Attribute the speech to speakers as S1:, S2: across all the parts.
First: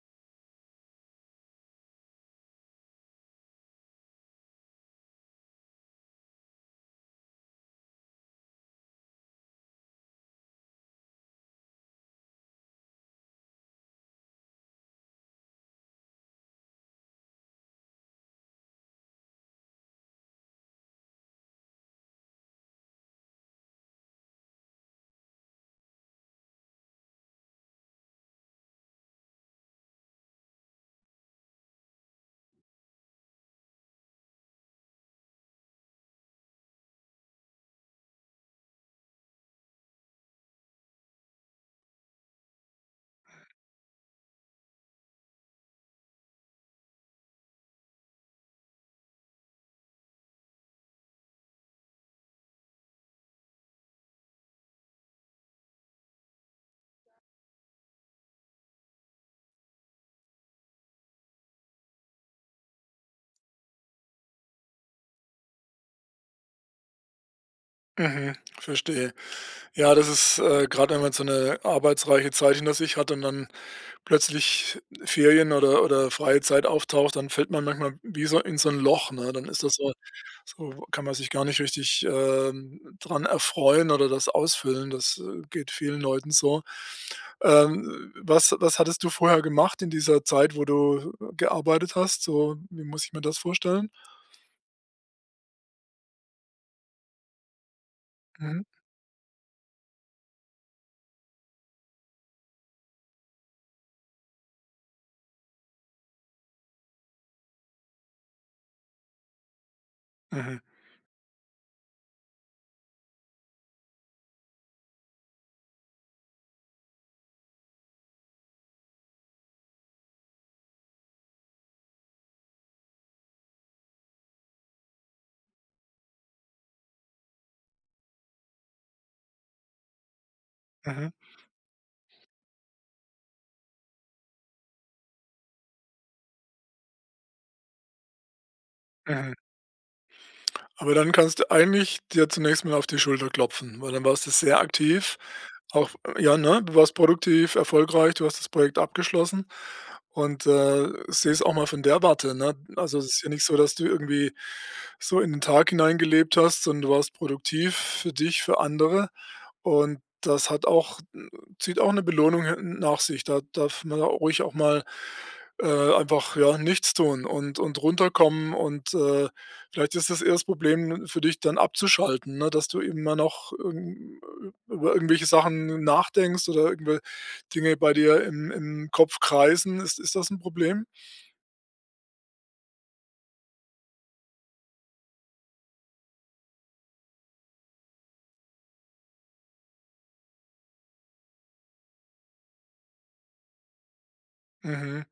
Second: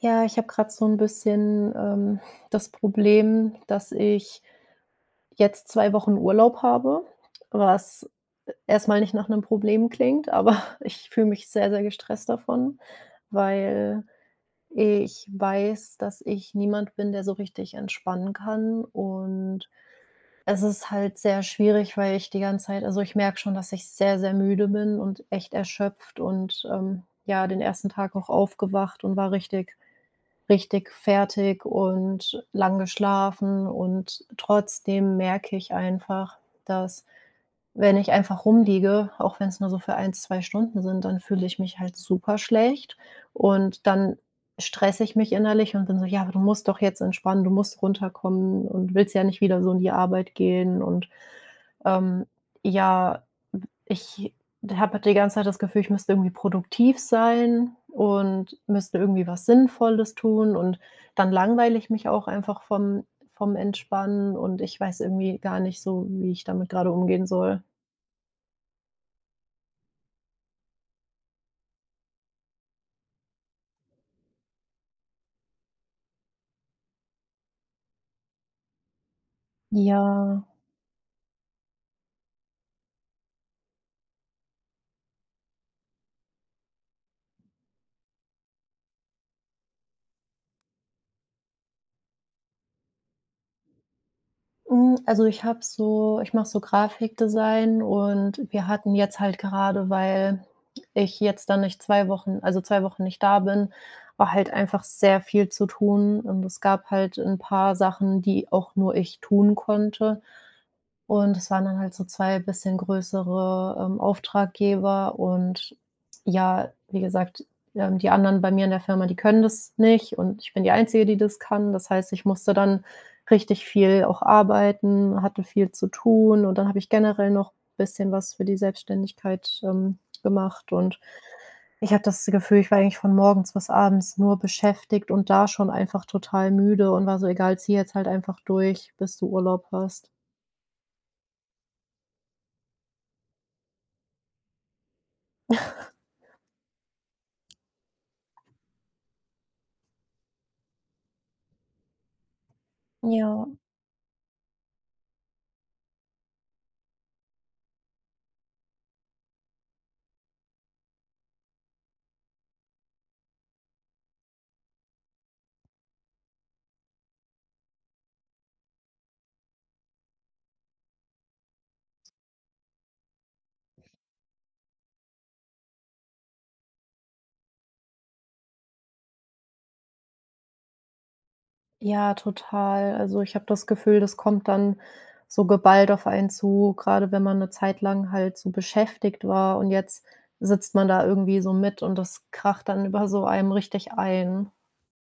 S1: Ja, ich habe grad so ‘n bisschen, ähm, das Problem, dass ich jetzt 2 Wochen Urlaub habe, was erstmal nicht nach 'nem Problem klingt, aber ich fühle mich sehr, sehr gestresst davon, weil ich weiß, dass ich niemand bin, der so richtig entspannen kann und es ist halt sehr schwierig, weil ich die ganze Zeit also ich merke schon, dass ich sehr sehr müde bin und echt erschöpft und, ähm ja, den 1. Tag auch aufgewacht und war richtig, richtig fertig und lang geschlafen und trotzdem merke ich einfach, dass wenn ich einfach rumliege, auch wenn es nur so für 1, 2 Stunden sind, dann fühle ich mich halt super schlecht. Und, dann stresse ich mich innerlich und bin so: „Ja, aber du musst doch jetzt entspannen, du musst runterkommen und willst ja nicht wieder so in die Arbeit gehen“ und, ähm, ja, w ich habe halt die ganze Zeit das Gefühl, ich müsste irgendwie produktiv sein und müsste irgendwie was Sinnvolles tun und dann langweile ich mich auch einfach vom vom Entspannen und ich weiß irgendwie gar nicht so, wie ich damit gerade umgehen soll.
S2: Mhm, verstehe. Ja, das ist, äh, grad wenn man so 'ne arbeitsreiche Zeit hinter sich hat und dann plötzlich Ferien oder oder freie Zeit auftaucht, dann fällt man manchmal wie so in so 'n Loch, ne? Dann ist das so
S1: Ja.
S2: so kann man sich gar nicht richtig, ähm, dran erfreuen oder das ausfüllen. Das, äh, geht vielen Leuten so. Ähm, was was hattest du vorher gemacht in dieser Zeit, wo du gearbeitet hast? So, wie muss ich mir das vorstellen?
S1: Hm, also ich habe so ich mache so Grafikdesign und
S2: Mhm.
S1: wir hatten jetzt halt gerade, weil ich jetzt da nicht 2 Wochen also 2 Wochen nicht da bin, war halt einfach sehr viel zu tun und es gab halt 'n paar Sachen, die auch nur ich tun konnte.
S2: Mhm.
S1: Und das waren dann halt so 2 bisschen größere, ähm, Auftraggeber und ja, wie gesagt, ja, und die anderen bei mir in der Firma, die können das nicht und ich bin die Einzige, die das kann. Das heißt, ich musste dann richtig viel auch arbeiten, hatte viel zu tun und dann habe ich generell noch bisschen was für die Selbstständigkeit, ähm, gemacht und
S2: Mhm.
S1: ich hatte das Gefühl, ich war eigentlich von morgens bis abends nur beschäftigt und da schon einfach total müde und war so: „Egal, zieh jetzt halt einfach durch, bis du
S2: Mhm.
S1: Urlaub hast.“
S2: Aber dann kannst du eigentlich dir zunächst mal auf die Schulter klopfen, weil dann warst du sehr aktiv auch, ja, ne? Du warst produktiv, erfolgreich, du hast das Projekt abgeschlossen und, äh, seh es auch mal von der Warte, ne? Also, es ist ja nicht
S1: Ja.
S2: so, dass du irgendwie so in den Tag hineingelebt hast, sondern du warst produktiv für dich, für andere und das hat auch zieht auch 'ne Belohnung [unintelligible] nach sich. Da darf man ruhig auch mal, äh, einfach, ja, nichts tun und und runterkommen. Und, äh, vielleicht ist das eher das Problem für dich, dann abzuschalten, ne, dass du immer noch, hm, über irgendwelche Sachen nachdenkst oder irgendwe Dinge bei dir im im Kopf kreisen. Ist ist das 'n Problem?
S1: Ja, total. Also, ich habe das Gefühl, das kommt dann so geballt auf einen zu, grade wenn man 'ne Zeit lang halt so beschäftigt war. Und jetzt sitzt man da irgendwie so mit und das kracht dann über so einem richtig ein.
S2: Mhm.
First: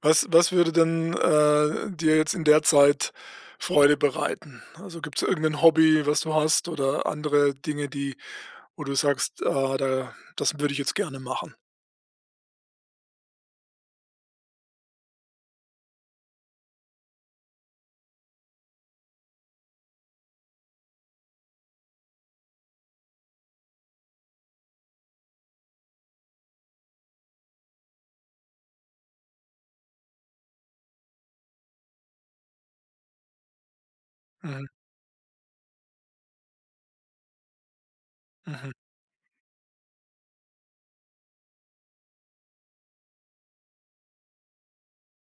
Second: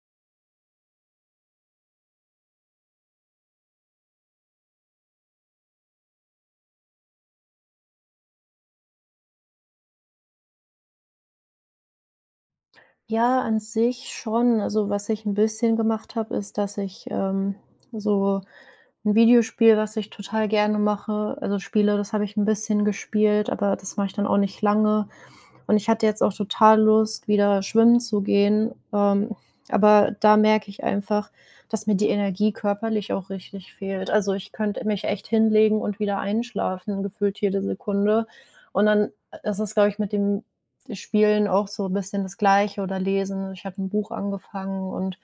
S2: Was was würde denn, äh, dir jetzt in der Zeit Freude bereiten? Also, gibt's da irgend'nen Hobby, was du hast, oder andere Dinge, die wo du sagst: „Ah, da das würde ich jetzt gerne machen.“
S1: Ja, an sich schon. Also, was ich 'n bisschen gemacht habe, ist, dass ich, ähm, so 'n Videospiel, was ich total gerne mache, also, spiele. Das habe ich 'n bisschen gespielt, aber das mache ich dann auch nicht lange. Und ich hatte jetzt auch total Lust, wieder schwimmen zu gehen, ähm, aber da merke ich einfach, dass mir die Energie körperlich auch richtig fehlt. Also, ich
S2: Mhm.
S1: könnte mich echt hinlegen und wieder einschlafen, gefühlt jede Sekunde.
S2: Mhm.
S1: Und dann i ist es, glaube ich, mit dem Spielen auch so bisschen das Gleiche oder lesen. Ich habe 'n Buch angefangen und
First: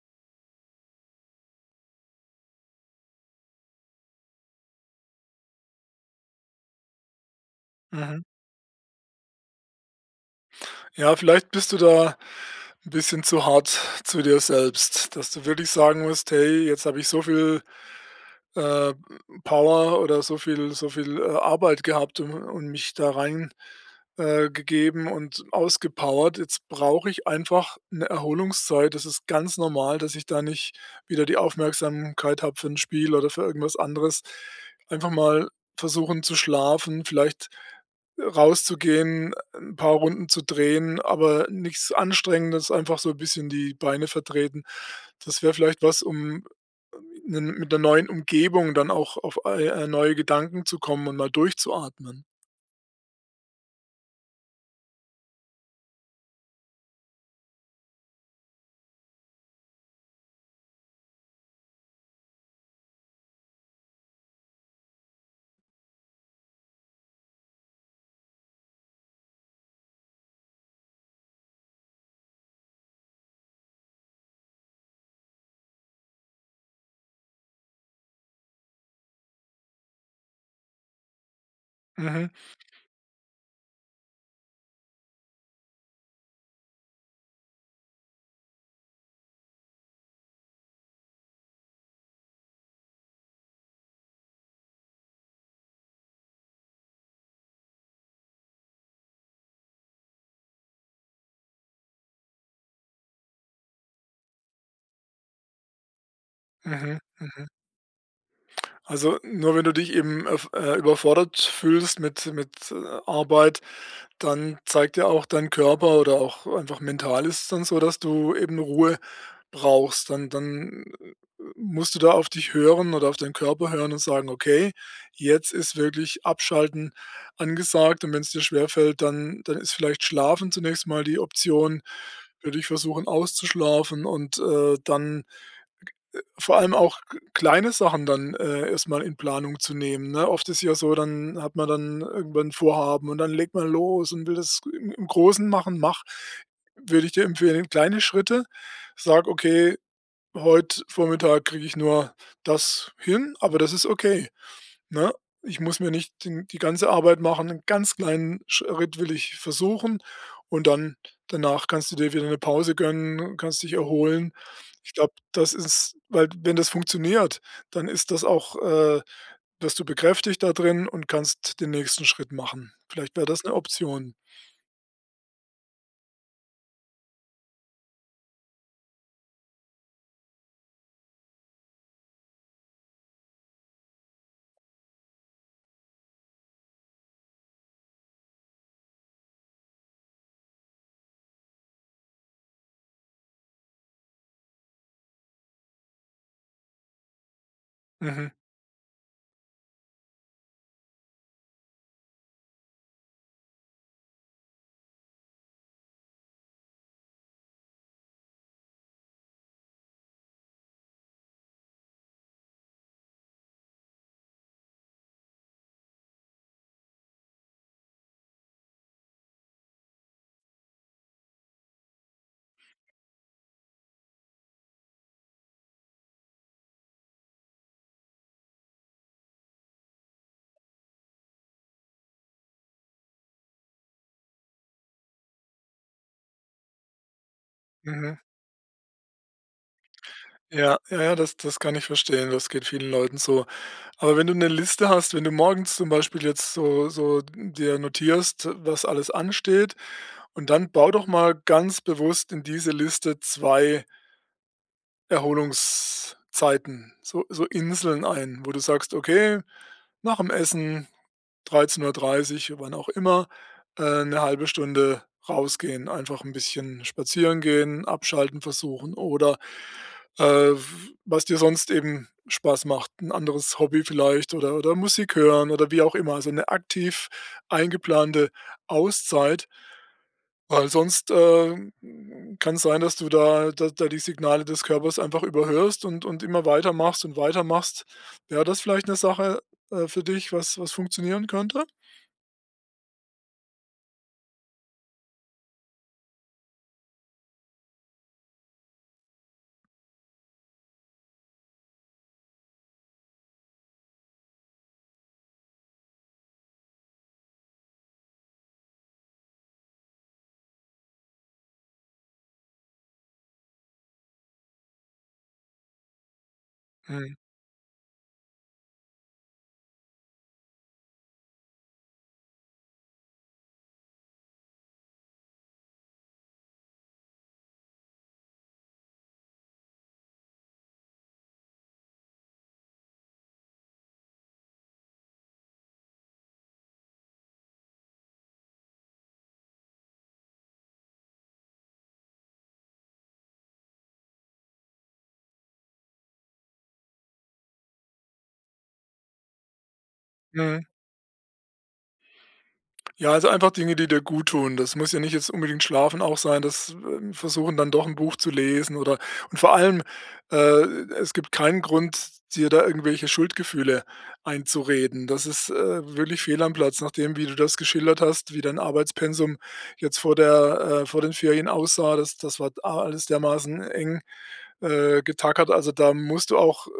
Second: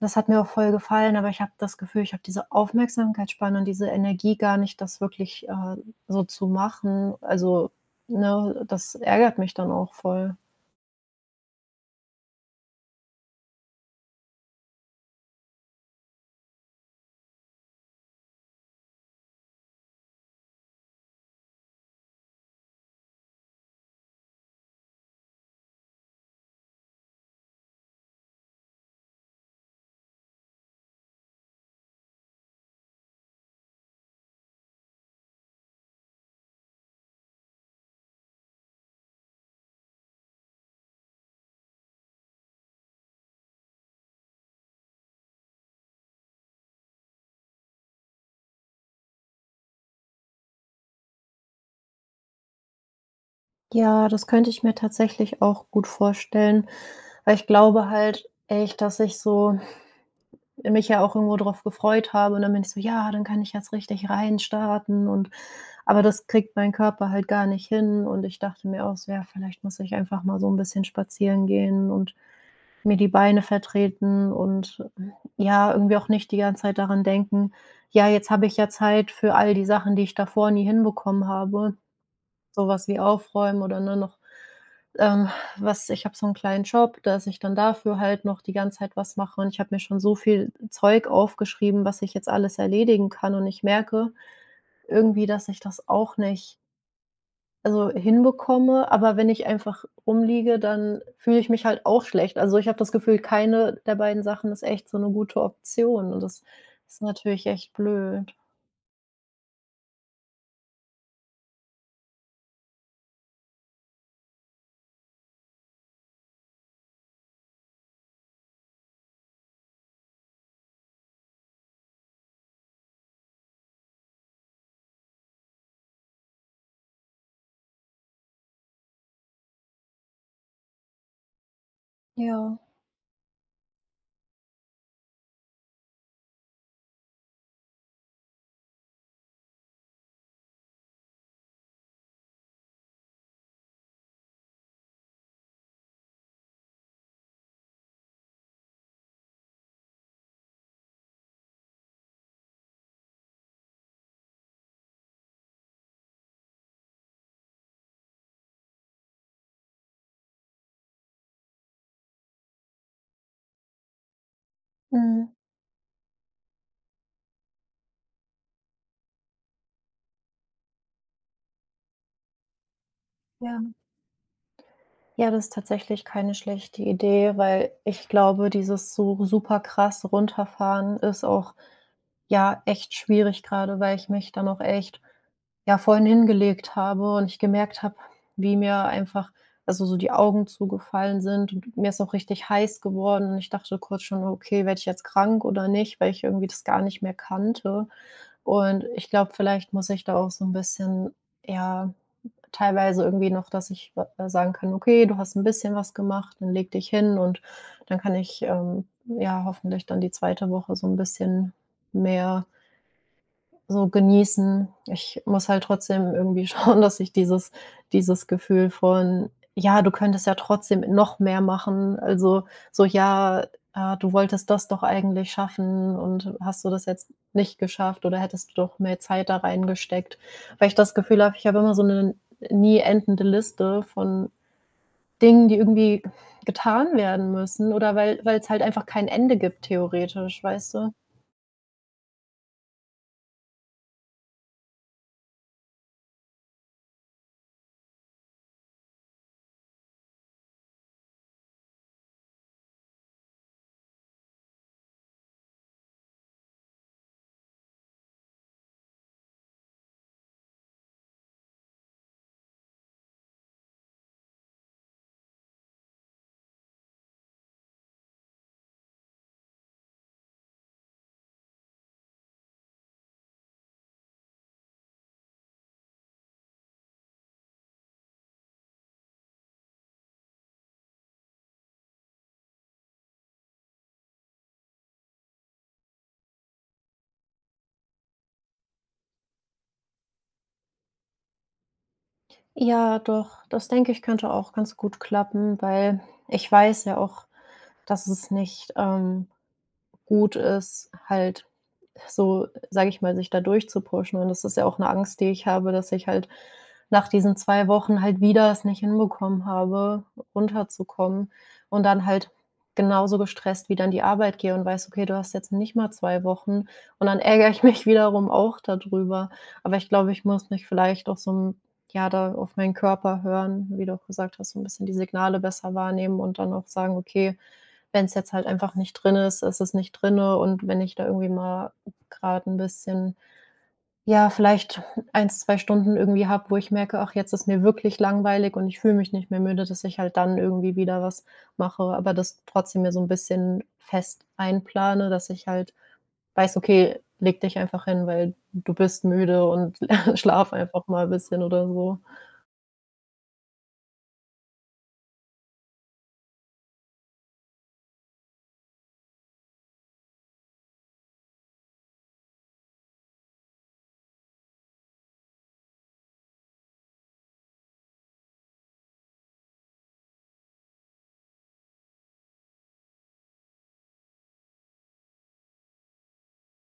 S1: das hat mir auch voll gefallen, aber ich habe das Gefühl, ich habe diese Aufmerksamkeitsspanne und diese Energie gar nicht, das wirklich, äh, so zu machen. Also,
S2: Mhm.
S1: ne, das ärgert mich dann auch voll.
S2: Ja, vielleicht bist du da 'n bisschen zu hart zu dir selbst, dass du wirklich sagen musst: „Hey, jetzt habe ich so viel, äh, Power oder so viel so viel, äh, Arbeit gehabt u und mich da rein äh, gegeben und ausgepowert. Jetzt brauche ich einfach 'ne Erholungszeit. Das ist ganz normal, dass ich da nicht wieder die Aufmerksamkeit habe für 'n Spiel oder für irgendwas anderes.” Einfach mal versuchen, zu schlafen, vielleicht rauszugehen, 'n paar Runden zu drehen, aber nix Anstrengendes, einfach so bisschen die Beine vertreten. Das wäre vielleicht was, um 'nen mit 'ner neuen Umgebung dann auch auf, äh, äh, neue Gedanken zu kommen und mal durchzuatmen.
S1: Ja, das könnte ich mir tatsächlich auch gut vorstellen. Weil ich glaube halt echt, dass ich so mich ja auch irgendwo drauf gefreut habe, und dann bin ich so: „Ja, dann kann ich jetzt richtig reinstarten.“ Und aber das kriegt mein Körper halt gar nicht hin und ich dachte mir auch so, ja, vielleicht muss ich einfach mal so 'n bisschen spazieren gehen und mir die Beine vertreten und, äh, ja, irgendwie auch nicht die ganze Zeit daran denken: „Ja, jetzt habe ich ja Zeit für all die Sachen, die ich davor nie hinbekommen habe.“
S2: Mhm.
S1: Sowas wie aufräumen oder nur noch, ähm, was ich habe so 'n kleinen Job, dass ich dann dafür halt noch die ganze Zeit was mache und ich habe mir schon so viel Zeug aufgeschrieben, was ich jetzt alles erledigen kann und ich merke irgendwie, dass ich das auch nicht also hinbekomme. Aber wenn ich einfach rumliege, dann fühle ich mich halt auch schlecht. Also, ich habe das Gefühl, keine der beiden Sachen ist echt so 'ne gute Option, und das
S2: Mhm,
S1: ist natürlich
S2: mhm.
S1: echt blöd.
S2: Also nur, wenn du dich eben, äh, f überfordert fühlst mit mit, äh, Arbeit, dann zeigt ja auch dein Körper oder auch einfach mental ist es dann so, dass du eben Ruhe brauchst. Dann dann, äh, musst du da auf dich hören oder auf deinen Körper hören und sagen: „Okay, jetzt ist wirklich Abschalten angesagt.“ Und wenn's dir schwerfällt, dann dann ist vielleicht Schlafen zunächst mal die Option. Würde
S1: Ja.
S2: ich versuchen, auszuschlafen und, äh, dann vor allem auch g kleine Sachen dann, äh, erstmal in Planung zu nehmen, ne? Oft ist es ja so, dann hat man dann irgendwann 'n Vorhaben und dann legt man los und will das im im Großen machen. Mach, würde ich dir empfehlen, kleine Schritte, sage: „Okay, heute Vormittag kriege ich nur das hin.”, aber das ist okay, ne? „Ich muss mir nicht den die ganze Arbeit machen, 'n ganz kleinen Schritt will ich versuchen.” Und dann danach kannst du dir wieder 'ne Pause gönnen und kannst dich erholen. Ich glaube,
S1: Mhm.
S2: das ist weil, wenn das funktioniert, dann ist das auch äh, wirst du bekräftigt da drin und kannst den nächsten Schritt machen. Vielleicht wäre das 'ne
S1: Ja.
S2: Option.
S1: Ja, das ist tatsächlich keine schlechte Idee, weil ich glaube, dieses so super krass Runterfahren ist auch, ja, echt schwierig, grade, weil ich mich dann auch echt, ja, vorhin hingelegt habe und ich gemerkt habe, wie mir einfach, also so die Augen zugefallen sind und mir ist auch richtig heiß geworden und ich dachte kurz schon: „Okay, werde ich jetzt krank oder nicht?“, weil ich irgendwie das gar nicht mehr kannte.
S2: Mhm.
S1: Und ich glaube, vielleicht muss ich da auch so 'n bisschen, ja, teilweise irgendwie noch, dass ich wa äh, sagen kann: „Okay, du hast 'n bisschen was gemacht, dann leg dich hin.” Und dann kann ich, ähm, ja, hoffentlich dann die 2. Woche so 'n bisschen mehr so genießen. Ich muss halt trotzdem irgendwie schauen, dass ich dieses dieses Gefühl von „Ja, du könntest ja trotzdem noch mehr machen.“ habe. Also so ja, äh, „Du wolltest das doch eigentlich schaffen und hast du das jetzt nicht geschafft oder hättest du doch mehr Zeit da reingesteckt.” Weil ich das Gefühl habe, ich habe immer so 'ne nie endende Liste von Dingen, die irgendwie getan werden müssen, oder weil
S2: Mhm.
S1: weil es halt einfach kein Ende gibt theoretisch, weißt
S2: Ja,
S1: du?
S2: ja, ja, das das kann ich verstehen, das geht vielen Leuten so. Aber wenn du 'ne Liste hast, wenn du morgens zum Beispiel jetzt so so dir notierst, was alles ansteht, und dann bau doch mal ganz bewusst in diese Liste 2 Erholungszeiten, so so Inseln ein, wo du sagst: „Okay, nach dem Essen 13:30”, wann auch immer, äh, „1/2 Stunde rausgehen.” Einfach 'n bisschen spazieren gehen, abschalten versuchen oder, äh, w was dir sonst eben Spaß macht, 'n anderes Hobby vielleicht oder oder Musik hören oder wie auch immer, also 'ne aktiv eingeplante Auszeit. Weil sonst, äh, kann es sein, dass du da da da die Signale des Körpers einfach überhörst und und immer weitermachst und weitermachst. Wäre das vielleicht 'ne Sache, äh, für dich, was was funktionieren könnte?
S1: Ja, doch, das denke ich, könnte auch ganz gut klappen, weil ich weiß ja auch, dass es nicht, ähm, gut ist, halt so, sage ich mal, sich da durchzupushen. Und das ist ja auch 'ne Angst, die ich habe, dass ich halt nach diesen 2 Wochen halt wieder es nicht hinbekommen habe, runterzukommen, und dann halt genauso gestresst wieder an die Arbeit gehe und weiß: „Okay, du hast jetzt nicht mal 2 Wochen.” Und
S2: Mhm.
S1: dann ärgere ich mich wiederum auch da drüber. Aber ich glaube, ich muss mich vielleicht auch so 'n ja, da auf meinen Körper hören, wie du auch gesagt hast, so 'n bisschen die Signale besser wahrnehmen und dann auch sagen: „Okay, wenn es jetzt halt einfach nicht drin ist, ist es nicht drinne.” Und wenn ich da irgendwie mal grade 'n bisschen, ja, vielleicht 1, 2 Stunden irgendwie habe, wo ich merke: „Ach, jetzt ist mir wirklich langweilig und ich fühle mich nicht mehr müde.“, dass ich halt dann irgendwie wieder was mache, aber das trotzdem mir so 'n bisschen fest einplane, dass ich halt weiß: „Okay, lege dich einfach hin, weil du bist müde und schlaf
S2: Mhm.
S1: einfach mal bisschen.” oder so.
S2: Ja, also, einfach Dinge, die dir gut tun. Das muss ja nicht jetzt unbedingt Schlafen auch sein, das äh, versuchen dann doch 'n Buch zu lesen oder und vor allem, äh, e es gibt keinen Grund, dir da irgendwelche Schuldgefühle einzureden. Das ist, äh, wirklich fehl am Platz, nachdem, wie du das geschildert hast, wie dein Arbeitspensum jetzt vor der äh, vor den Ferien aussah. Das das war a alles dermaßen eng, äh, getackert. Also, da musst du auch äh,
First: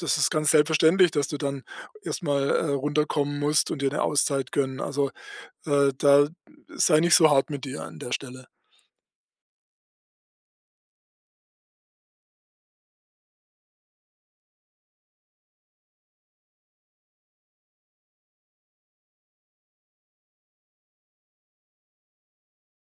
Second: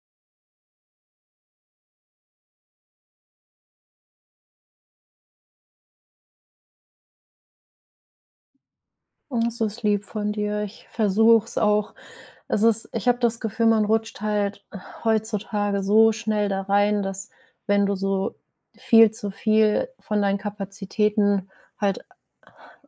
S2: das ist ganz selbstverständlich, dass du dann erstmal, äh, runterkommen musst und dir 'ne Auszeit gönnen. Also, äh, da sei nicht so hart mit dir an der Stelle.
S1: Oh, das ist lieb von dir. Ich versuch's auch. Es ist ich habe das Gefühl, man rutscht halt heutzutage so schnell da rein, dass, wenn du so viel zu viel von deinen Kapazitäten halt a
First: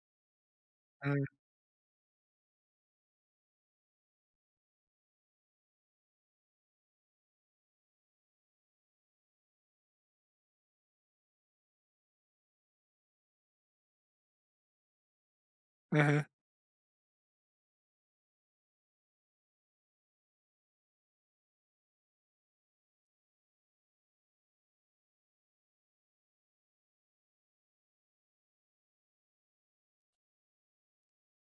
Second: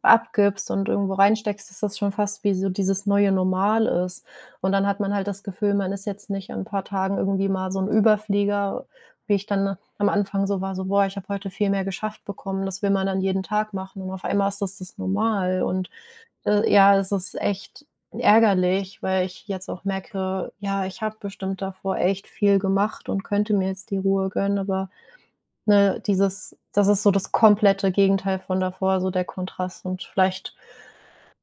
S1: abgibst und irgendwo
S2: Mhm.
S1: reinsteckst, ist das schon fast wie so dieses neue Normal ist. Und dann hat man halt das Gefühl, man ist jetzt nicht an 'n paar Tagen irgendwie mal so 'n Überflieger, wie ich dann am Anfang so war, so: "Boah, ich habe heute viel mehr geschafft bekommen." Das will man dann jeden Tag machen. Und auf einmal ist das das Normal und,
S2: Mhm.
S1: äh, ja, es ist echt ärgerlich, weil ich jetzt auch merke: „Ja, ich habe bestimmt davor echt viel gemacht und könnte mir jetzt die Ruhe gönnen.” Aber, ne, dieses das ist so das komplette Gegenteil von davor, so der Kontrast, und vielleicht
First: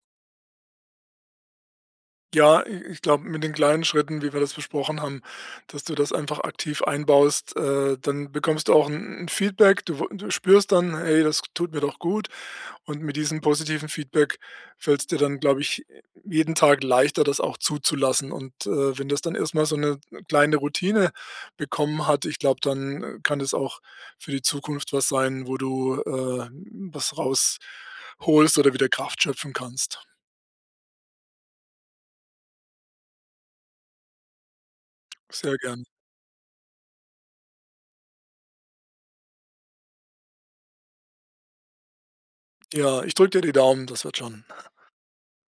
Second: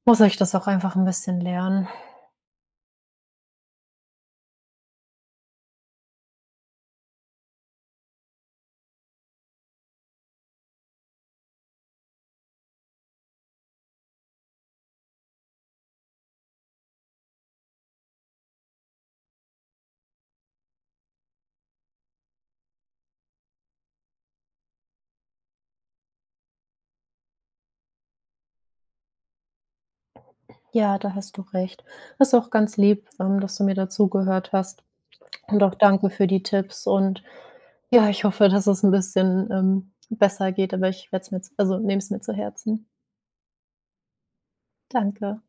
S1: muss ich das auch einfach 'n bisschen lernen.
S2: Ja, i ich glaube, mit den kleinen Schritten, wie wir das besprochen haben, dass du das einfach aktiv einbaust, äh, dann bekommst du auch 'n 'n Feedback. Du w du spürst dann: „Hey, das tut mir doch gut.” Und mit diesem positiven Feedback fällt es dir dann, glaube ich, jeden Tag leichter, das auch zuzulassen. Und, äh, wenn das dann erstmal so 'ne kleine Routine bekommen hat, ich glaube, dann kann das auch für die Zukunft was sein, wo du, äh, was rausholst oder wieder Kraft schöpfen kannst.
S1: Ja, da hast du recht. Das ist auch ganz lieb, ähm, dass du mir da zugehört hast.
S2: Sehr
S1: Und auch
S2: gern.
S1: danke für die Tipps und ja, ich hoffe, dass es 'n bisschen, ähm, besser geht, aber ich werde es mir jetzt also, ich nehme es mir zu Herzen.
S2: Ja, ich drücke dir die Daumen, das wird schon.
S1: Danke.